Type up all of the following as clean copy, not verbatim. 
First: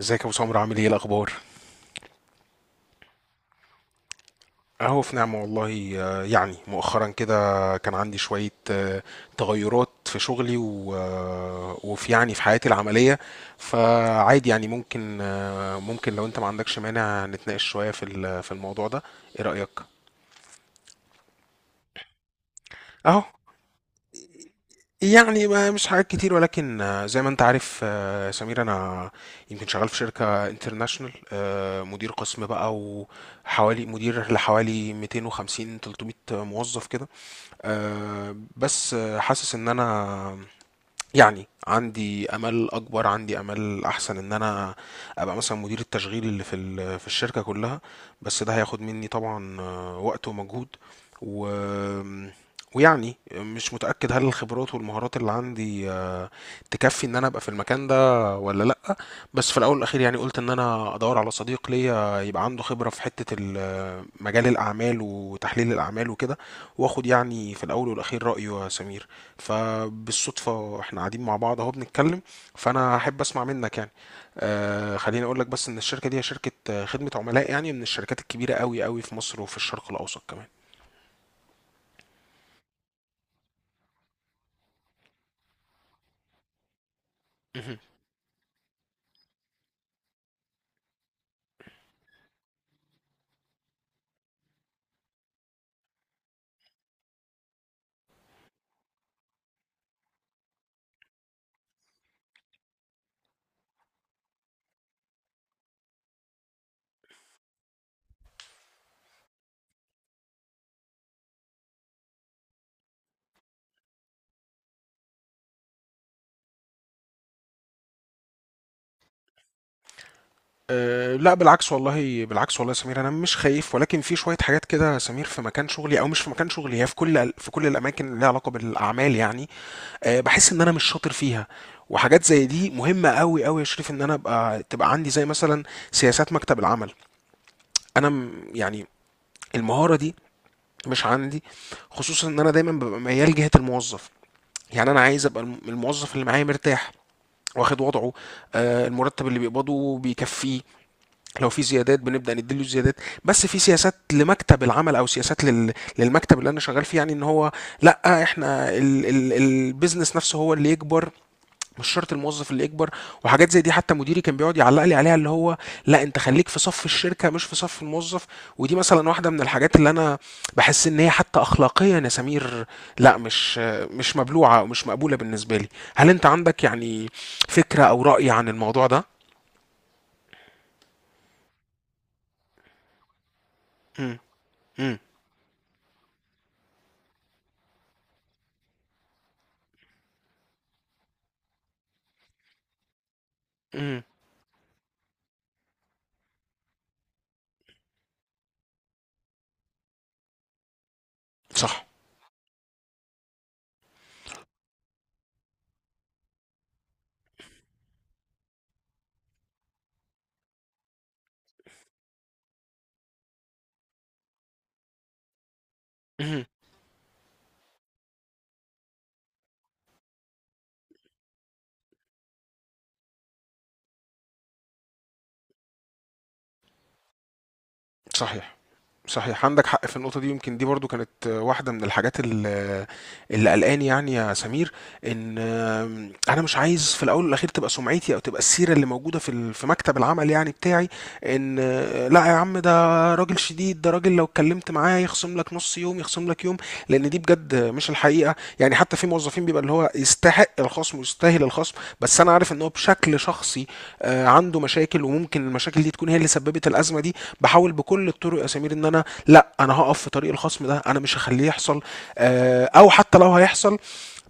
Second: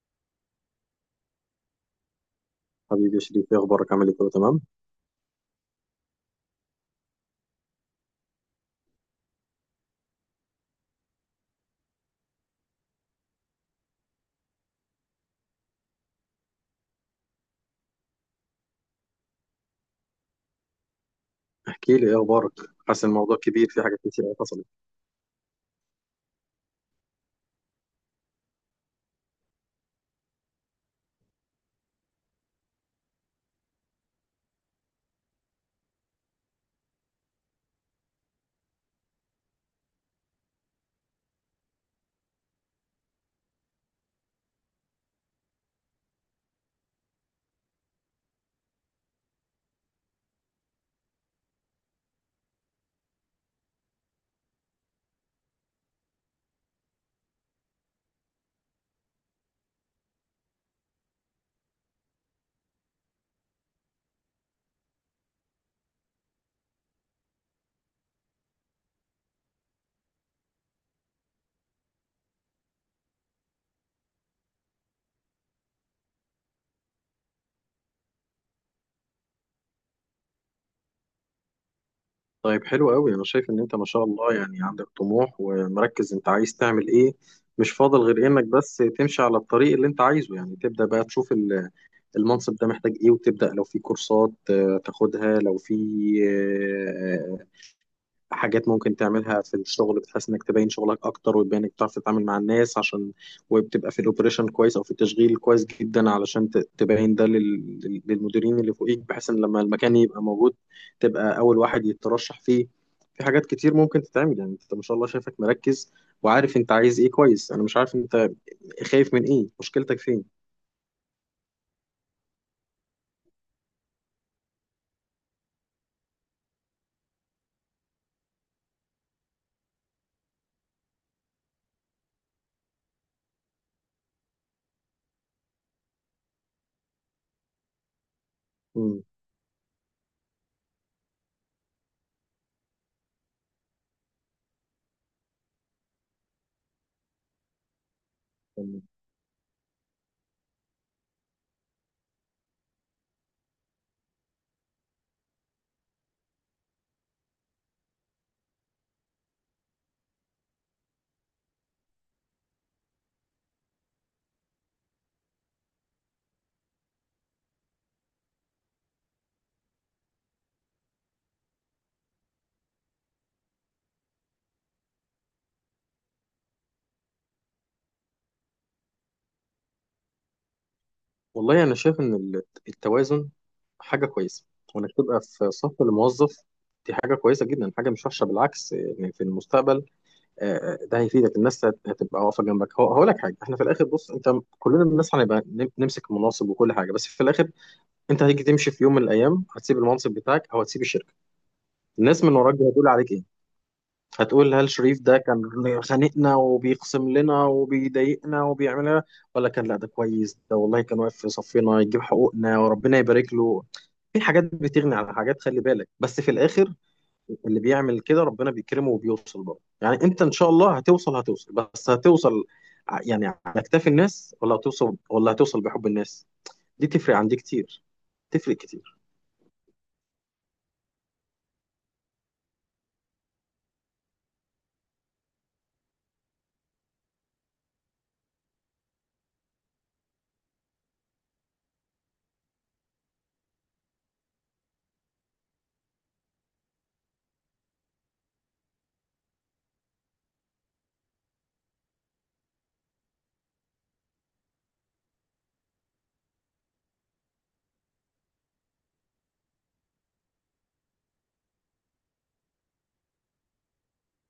ازيك يا ابو سمر، عامل ايه الاخبار؟ حبيبي يا شريف، ايه اخبارك؟ عامل ايه؟ كله تمام؟ اهو في نعمه والله، يعني مؤخرا كده كان عندي شويه، تغيرات في شغلي وفي يعني في حياتي العمليه. فعادي يعني ممكن لو انت ما عندكش مانع نتناقش شويه في الموضوع ده. ايه رايك؟ احكي لي ايه اخبارك. حاسس اهو الموضوع كبير، في حاجات كتير قوي حصلت. يعني ما مش حاجات كتير، ولكن زي ما انت عارف، سمير، انا يمكن شغال في شركة انترناشونال، مدير قسم بقى، وحوالي مدير لحوالي 250 300 موظف كده. بس حاسس ان انا يعني عندي امل اكبر، عندي امل احسن ان انا ابقى مثلا مدير التشغيل اللي في الشركه كلها. بس ده هياخد مني طبعا وقت ومجهود، و ويعني مش متاكد هل الخبرات والمهارات اللي عندي تكفي ان انا ابقى في المكان ده ولا لا. بس في الاول والاخير يعني قلت ان انا ادور على صديق ليا يبقى عنده خبره في حته مجال الاعمال وتحليل الاعمال وكده، واخد يعني في الاول والاخير رايه، يا سمير. فبالصدفة احنا قاعدين مع بعض اهو بنتكلم، فانا احب اسمع منك يعني. خليني اقول لك بس ان الشركة دي هي شركة خدمة عملاء، يعني من الشركات الكبيرة قوي قوي في مصر وفي الشرق الاوسط كمان. طيب، حلو قوي. انا شايف ان انت ما شاء الله عندك طموح ومركز، انت عايز تعمل ايه؟ مش مهم. فاضل غير انك بس تمشي على الطريق اللي انت عايزه، تبدا بقى تشوف المنصب ده محتاج ايه، وتبدا لو في كورسات تاخدها، لو في آه، حاجات ممكن تعملها في الشغل بتحس انك تبين شغلك اكتر، وتبين انك بتعرف تتعامل مع الناس، عشان وبتبقى في الاوبريشن كويس او في التشغيل كويس جدا، علشان تبين ده للمديرين اللي فوقيك، بحيث ان لما المكان يبقى موجود تبقى اول واحد يترشح فيه. في حاجات كتير ممكن تتعمل. انت ما شاء الله شايفك مركز وعارف انت عايز ايه، كويس. انا مش عارف انت خايف من ايه، مشكلتك فين؟ أه، لا، بالعكس والله، بالعكس والله يا سمير، انا مش خايف، ولكن في شويه حاجات كده يا سمير في مكان شغلي او مش في مكان شغلي، هي في كل الاماكن اللي ليها علاقه بالاعمال، يعني. أه، بحس ان انا مش شاطر فيها. وحاجات زي دي مهمه قوي قوي يا شريف، ان انا تبقى عندي زي مثلا سياسات مكتب العمل. انا يعني المهارة دي مش عندي، خصوصا ان انا دايما ببقى ميال جهة الموظف. يعني انا عايز ابقى الموظف اللي معايا مرتاح، واخد وضعه، مم. المرتب اللي بيقبضه بيكفيه، لو في زيادات بنبدأ نديله زيادات. بس في سياسات لمكتب العمل او سياسات للمكتب اللي انا شغال فيه، يعني ان هو لا، احنا البيزنس نفسه هو اللي يكبر، مش شرط الموظف اللي يكبر. وحاجات زي دي حتى مديري كان بيقعد يعلق لي عليها، اللي هو: لا، انت خليك في صف الشركه مش في صف الموظف. ودي مثلا واحده من الحاجات اللي انا بحس ان هي حتى اخلاقيا يا سمير، لا، مش مبلوعه او مش مقبوله بالنسبه لي. هل انت عندك يعني فكره او راي عن الموضوع ده؟ والله أنا شايف إن التوازن حاجة امم. كويسة، وإنك امم. تبقى في صف الموظف دي حاجة كويسة جدا، حاجة مش وحشة بالعكس. في المستقبل ده هيفيدك، الناس هتبقى واقفة جنبك. هقول لك حاجة، إحنا في الآخر، امم. بص أنت كلنا الناس هنبقى نمسك مناصب وكل حاجة، بس في الآخر أنت هتيجي تمشي في يوم من الأيام، هتسيب المنصب بتاعك أو هتسيب الشركة، صح. الناس من وراك دي هتقول عليك إيه؟ هتقول هل شريف ده كان خانقنا وبيقسم لنا وبيضايقنا وبيعمل لنا، ولا كان لا ده كويس، ده والله كان واقف في صفنا يجيب حقوقنا وربنا يبارك له. في حاجات بتغني على حاجات، خلي بالك. بس في امم. الاخر اللي بيعمل كده ربنا بيكرمه وبيوصل، برضه انت ان شاء الله هتوصل، هتوصل، بس هتوصل على اكتاف الناس، ولا هتوصل، ولا هتوصل بحب الناس؟ دي تفرق عندي كتير، تفرق صحيح. كتير. صحيح، عندك حق في النقطة دي، يمكن دي برضو كانت واحدة من الحاجات اللي قلقاني يعني يا سمير، ان انا مش عايز في الاول والاخير تبقى سمعتي او تبقى السيرة اللي موجودة في مكتب العمل يعني بتاعي، ان لا يا عم، ده راجل شديد، ده راجل لو اتكلمت معاه يخصم لك نص يوم، يخصم لك يوم. لان دي بجد مش الحقيقة، يعني حتى في موظفين بيبقى اللي هو يستحق الخصم ويستاهل الخصم. بس انا عارف ان هو بشكل شخصي عنده مشاكل، وممكن المشاكل دي تكون هي اللي سببت الأزمة دي. بحاول بكل الطرق يا سمير ان انا، لا، انا هقف في طريق الخصم ده، انا مش هخليه يحصل. او حتى لو هيحصل،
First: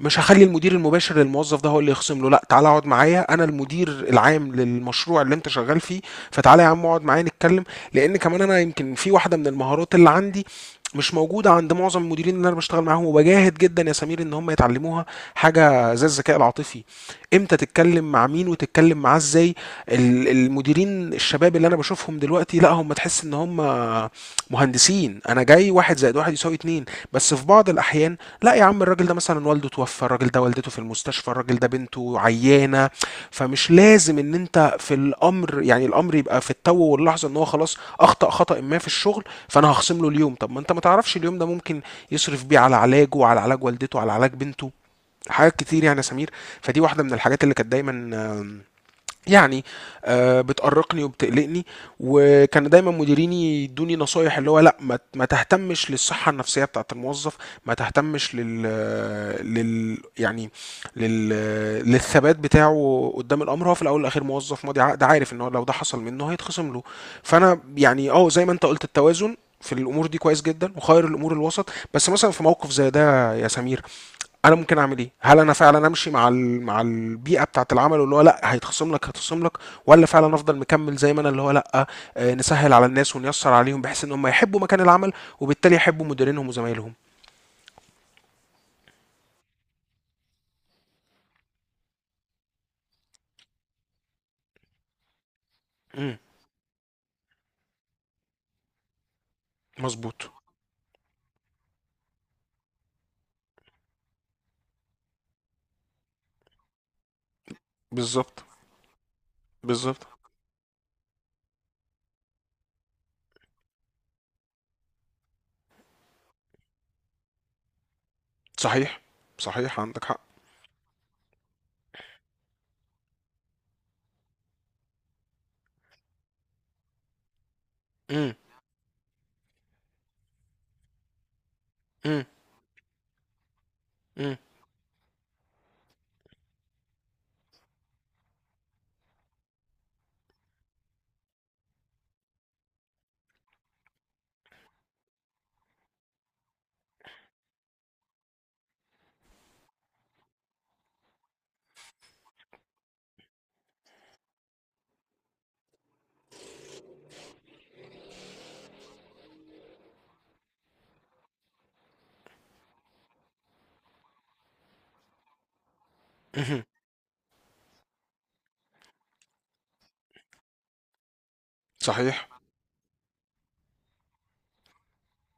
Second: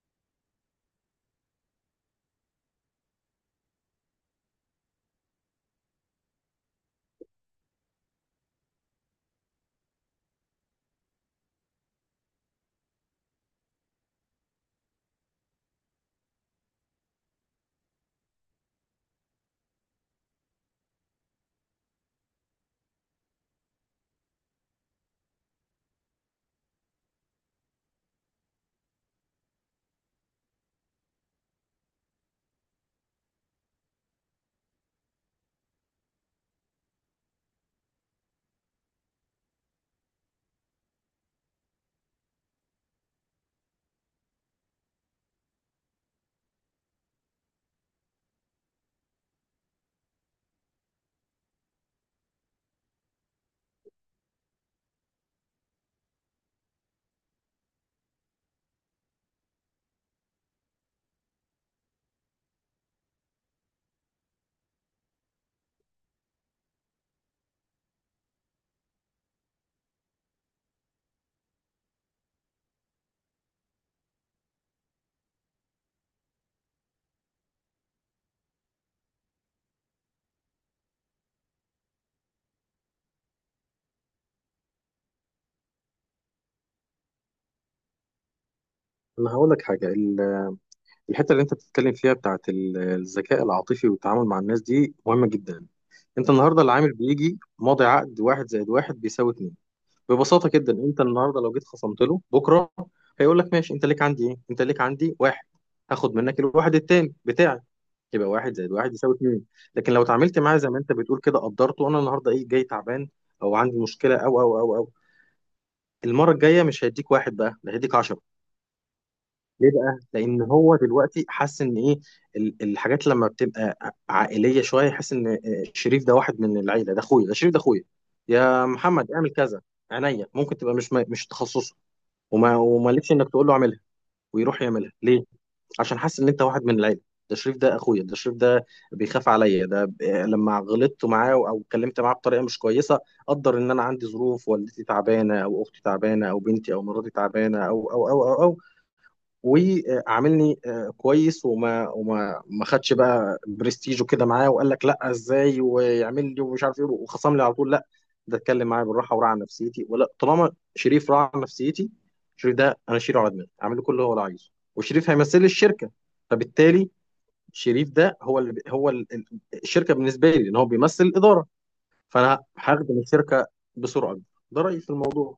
مش هخلي المدير المباشر للموظف ده هو اللي يخصم له. لا، تعالى اقعد معايا، انا المدير العام للمشروع اللي انت شغال فيه. فتعالى يا عم اقعد معايا نتكلم. لان كمان انا يمكن في واحده من المهارات اللي عندي مش موجوده عند معظم المديرين اللي انا بشتغل معاهم، وبجاهد جدا يا سمير ان هم يتعلموها. حاجه زي الذكاء العاطفي، امتى تتكلم مع مين وتتكلم معاه ازاي. المديرين الشباب اللي انا بشوفهم دلوقتي، لا، هم تحس ان هم مهندسين، انا جاي واحد زائد واحد يساوي اتنين. بس في بعض الاحيان، لا يا عم، الراجل ده مثلا والده توفى، الراجل ده والدته في المستشفى، الراجل ده بنته عيانه. فمش لازم ان انت في الامر، يعني الامر يبقى في التو واللحظه ان هو خلاص اخطا خطا ما في الشغل فانا هخصم له اليوم. طب ما انت ما تعرفش اليوم ده ممكن يصرف بيه على علاجه وعلى علاج والدته وعلى علاج بنته. حاجات كتير يعني يا سمير. فدي واحده من الحاجات اللي كانت دايما، آم، يعني، بتقرقني وبتقلقني. وكان دايما مديريني يدوني نصايح، اللي هو: لا، ما تهتمش للصحة النفسية بتاعة الموظف، ما تهتمش لل لل يعني لل للثبات بتاعه قدام الامر، هو في الاول والاخير موظف ماضي عقد، عارف ان هو لو ده حصل منه هيتخصم له. فانا يعني زي ما انت قلت: التوازن في الامور دي كويس جدا، وخير الامور الوسط. بس مثلا في موقف زي ده يا سمير انا ممكن اعمل ايه؟ هل انا فعلا امشي مع البيئه بتاعه العمل اللي هو لا، هيتخصم لك هيتخصم لك، ولا فعلا افضل مكمل زي ما انا اللي هو لا، نسهل على الناس ونيسر عليهم بحيث ان هم يحبوا مكان العمل، وبالتالي يحبوا مديرينهم وزمايلهم. انا هقول لك حاجه، الحته اللي انت بتتكلم فيها بتاعت الذكاء العاطفي والتعامل مع الناس دي مهمه جدا. امم. انت النهارده العامل بيجي ماضي عقد، واحد زائد واحد بيساوي اتنين. مظبوط. ببساطه جدا انت النهارده لو جيت خصمت له، بكره هيقول لك ماشي، انت ليك عندي ايه؟ انت ليك عندي واحد، هاخد منك الواحد التاني بتاعي، يبقى بالظبط. واحد زائد واحد يساوي اتنين. لكن لو بالظبط. اتعاملت معاه زي ما انت بتقول كده، قدرته، انا النهارده ايه جاي تعبان او عندي مشكله او، المره الجايه مش هيديك واحد بقى، ده هيديك 10. صحيح. ليه صحيح، بقى؟ عندك حق. لأن هو دلوقتي حاسس إن إيه، الحاجات لما بتبقى عائلية شوية يحس إن شريف ده واحد من العيلة، ده أخويا، ده شريف، ده أخويا، امم. يا محمد اعمل كذا، عينيا ممكن تبقى مش تخصصه، امم. ومالكش إنك تقول له اعملها ويروح يعملها. ليه؟ عشان حاسس إن أنت واحد من العيلة، ده شريف ده أخويا، ده شريف ده بيخاف عليا. ده لما غلطت معاه أو اتكلمت معاه بطريقة مش كويسة، قدر إن أنا عندي ظروف، والدتي تعبانة أو أختي تعبانة أو بنتي أو مراتي تعبانة أو. وعاملني كويس، وما وما ما خدش بقى برستيج وكده معاه، وقال لك لا ازاي ويعمل لي ومش عارف ايه وخصم لي على طول، لا ده اتكلم معايا بالراحه وراعى نفسيتي، ولا طالما شريف راعى نفسيتي، شريف ده انا شيله على دماغي، اعمل له كل اللي هو عايزه، وشريف هيمثل لي الشركه، امم. فبالتالي شريف ده هو اللي هو الشركه بالنسبه لي، لان هو بيمثل الاداره، صحيح. فانا هخدم الشركه بسرعه أكبر. ده رايي في الموضوع،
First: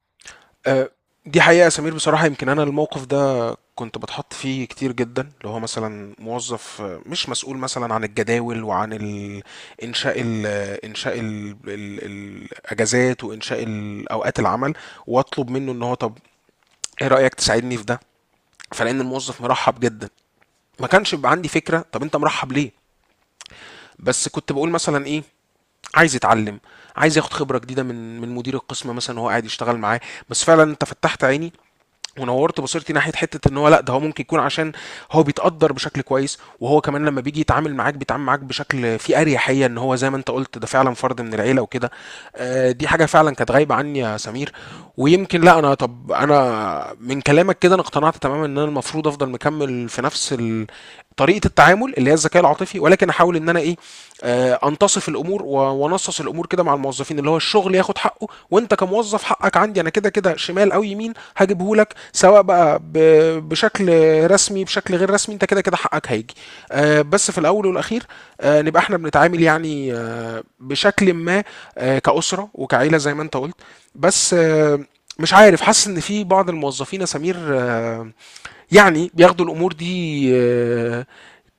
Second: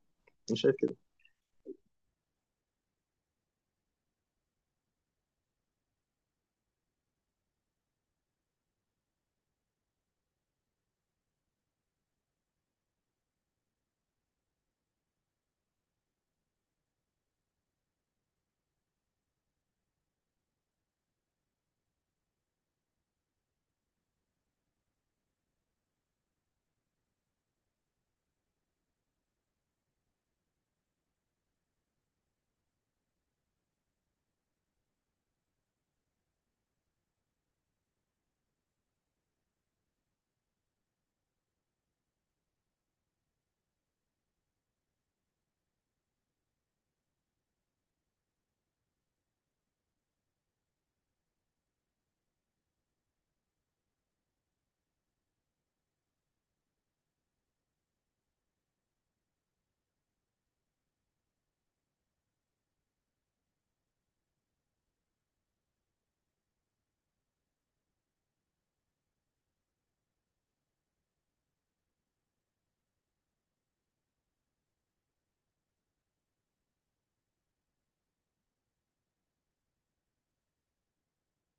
مش شايف؟ آه، دي حقيقة يا سمير، بصراحة يمكن أنا الموقف ده كنت باتحط فيه كتير جدا، اللي هو مثلا موظف مش مسؤول مثلا عن الجداول وعن ال- انشاء ال انشاء ال ال الاجازات، وانشاء اوقات العمل، واطلب منه ان هو: طب، ايه رايك تساعدني في ده؟ فلان الموظف مرحب جدا، ما كانش بيبقى عندي فكره طب انت مرحب ليه. بس كنت بقول مثلا ايه، عايز يتعلم، عايز ياخد خبره جديده من مدير القسم مثلا وهو قاعد يشتغل معاه. بس فعلا انت فتحت عيني ونورت بصيرتي ناحيه حته ان هو، لا، ده هو ممكن يكون عشان هو بيتقدر بشكل كويس، وهو كمان لما بيجي يتعامل معاك بيتعامل معاك بشكل فيه اريحيه، ان هو زي ما انت قلت ده فعلا فرد من العيله وكده. دي حاجه فعلا كانت غايبه عني يا سمير. ويمكن، لا، انا، طب انا من كلامك كده انا اقتنعت تماما ان انا المفروض افضل مكمل في نفس طريقه التعامل اللي هي الذكاء العاطفي، ولكن احاول ان انا ايه، انتصف الامور وانصص الامور كده مع الموظفين، اللي هو الشغل ياخد حقه وانت كموظف حقك عندي، انا كده كده شمال او يمين هجيبه لك، سواء بقى بشكل رسمي بشكل غير رسمي، انت كده كده حقك هيجي. بس في الاول والاخير نبقى احنا بنتعامل يعني بشكل ما، كأسرة وكعيلة زي ما انت قلت. بس مش عارف، حاسس ان في بعض الموظفين يا سمير يعني بياخدوا الامور دي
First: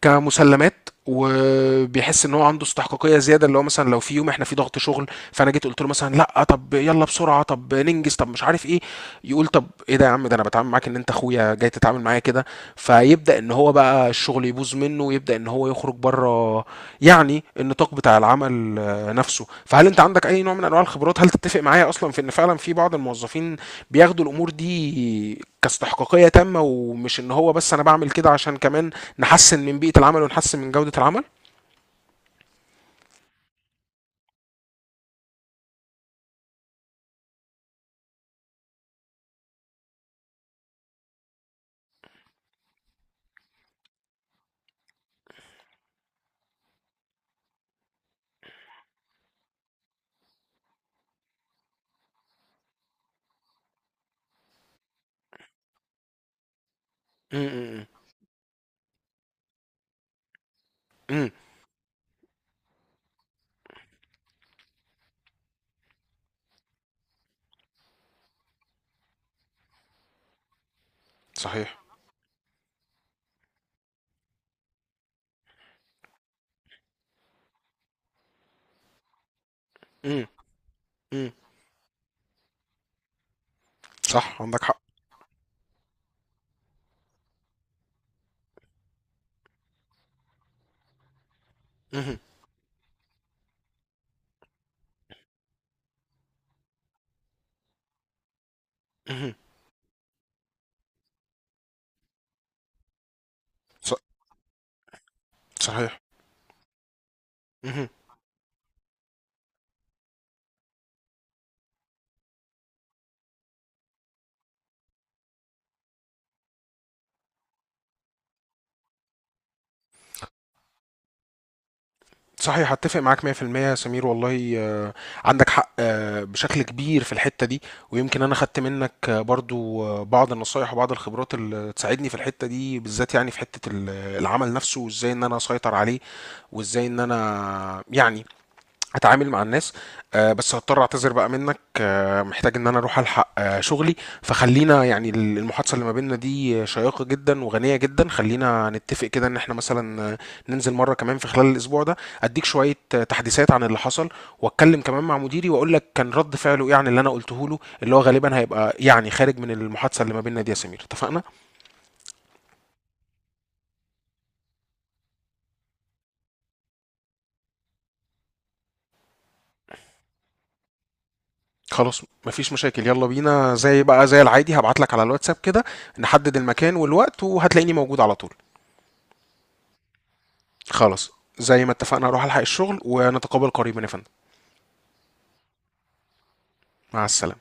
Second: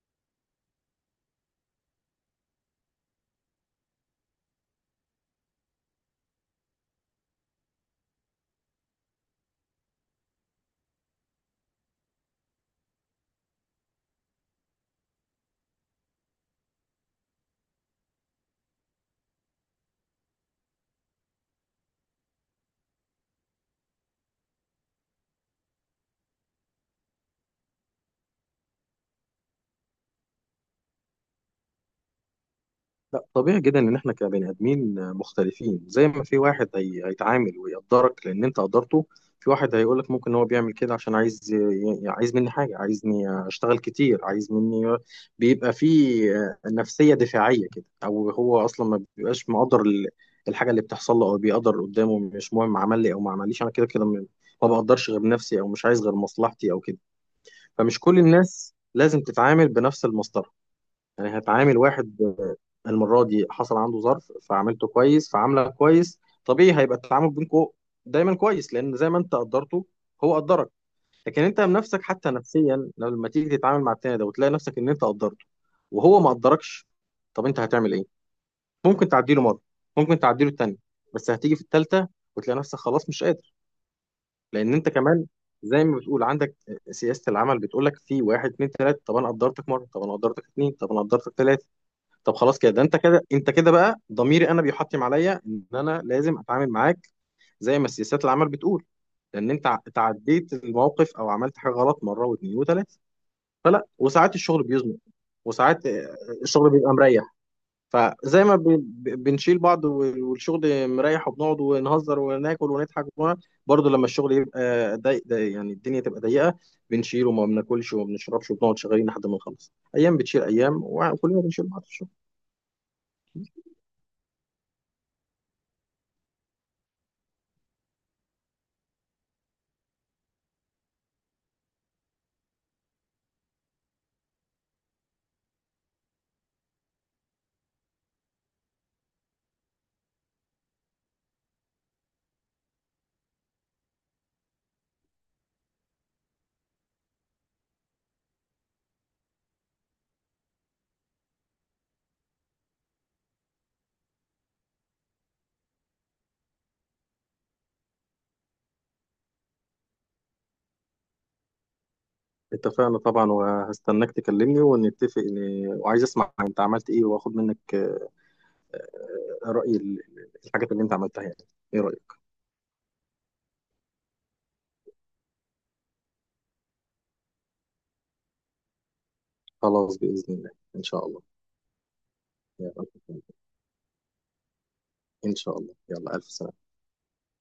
كمسلمات، وبيحس ان هو عنده استحقاقيه زياده، اللي هو مثلا لو في يوم احنا في ضغط شغل فانا جيت قلت له مثلا: لا طب يلا بسرعه، طب ننجز، طب مش عارف ايه. يقول: طب ايه ده يا عم، ده انا بتعامل معاك ان انت اخويا، جاي تتعامل معايا كده؟ فيبدا ان هو بقى الشغل يبوظ منه، ويبدا ان هو يخرج بره، يعني النطاق بتاع العمل نفسه. فهل انت عندك اي نوع من انواع الخبرات؟ هل تتفق معايا اصلا في ان فعلا في بعض الموظفين بياخدوا الامور دي كاستحقاقيه تامه، ومش ان هو بس انا بعمل كده عشان كمان نحسن من بيئه العمل ونحسن من جوده العمل؟ لا، طبيعي جدا ان احنا كبني ادمين مختلفين. زي ما في واحد هيتعامل ويقدرك لان انت قدرته، في واحد هيقولك ممكن هو بيعمل كده عشان عايز عايز مني حاجه، عايزني اشتغل كتير، عايز مني، بيبقى في نفسيه دفاعيه كده، او هو اصلا ما بيبقاش مقدر الحاجه اللي بتحصل له، او بيقدر قدامه مش مهم، عمل لي او ما عمليش انا كده كده ما بقدرش غير نفسي، او مش عايز غير مصلحتي، او كده. امم. فمش كل الناس لازم تتعامل بنفس المصدر. امم. هتعامل واحد المرة دي حصل عنده ظرف، فعملته كويس، فعامله كويس، طبيعي هيبقى التعامل بينكم دايما كويس، لأن زي ما أنت قدرته هو قدرك. لكن أنت صحيح. بنفسك حتى نفسيا لما تيجي تتعامل مع التاني ده وتلاقي نفسك إن أنت قدرته وهو ما قدركش، طب أنت هتعمل إيه؟ ممكن تعديله مرة، ممكن امم. تعديله التانية، بس هتيجي في التالتة وتلاقي نفسك خلاص مش قادر. صح، عندك لأن حق. أنت كمان زي ما بتقول عندك سياسة العمل بتقول لك في واحد اتنين تلاتة، طب أنا قدرتك مرة، طب أنا قدرتك اتنين، طب أنا قدرتك تلاتة، طب خلاص كده، ده انت كده، انت كده بقى ضميري انا بيحطم عليا ان انا لازم اتعامل معاك زي ما سياسات العمل بتقول، امم. لان انت تعديت الموقف او عملت حاجه غلط مره واثنين وثلاثه. فلا، وساعات الشغل بيزنق، وساعات صحيح. الشغل بيبقى مريح، مم. فزي ما بنشيل بعض، والشغل مريح وبنقعد ونهزر وناكل ونضحك ونقعد، برضه لما الشغل يبقى يعني الدنيا تبقى ضيقه، بنشيل وما بناكلش وما بنشربش وبنقعد شغالين لحد ما نخلص، ايام بتشيل ايام وكلنا بنشيل بعض. صحيح، هتفق معاك 100% يا سمير والله. عندك حق بشكل كبير في الحتة دي. ويمكن أنا خدت منك برضو بعض النصايح وبعض الخبرات اللي تساعدني في الحتة دي بالذات، يعني في حتة العمل نفسه، وإزاي إن أنا أسيطر عليه، وإزاي إن أنا يعني اتعامل مع الناس. بس هضطر اعتذر بقى منك، محتاج ان انا اروح الحق شغلي. فخلينا يعني المحادثه اللي ما بيننا دي شيقه جدا وغنيه جدا، خلينا نتفق كده ان احنا مثلا ننزل مره كمان في خلال الاسبوع ده، اديك شويه تحديثات عن اللي حصل، واتكلم كمان مع مديري واقول لك كان رد فعله ايه عن اللي انا قلته له، اللي هو غالبا هيبقى يعني خارج من المحادثه اللي ما بيننا دي يا سمير. اتفقنا؟ اتفقنا طبعا، وهستناك تكلمني ونتفق وعايز اسمع انت عملت ايه، واخد منك رأي الحاجات اللي انت عملتها يعني. ايه خلاص، رأيك؟ مفيش مشاكل، يلا بينا، زي العادي هبعت لك على الواتساب كده، نحدد المكان والوقت، وهتلاقيني موجود على طول. خلاص بإذن الله. ان شاء خلاص، الله. زي ما اتفقنا هروح الحق يا الشغل، رب. ونتقابل قريبا يا فندم. ان شاء الله، يلا الف سلامة. مع السلامة.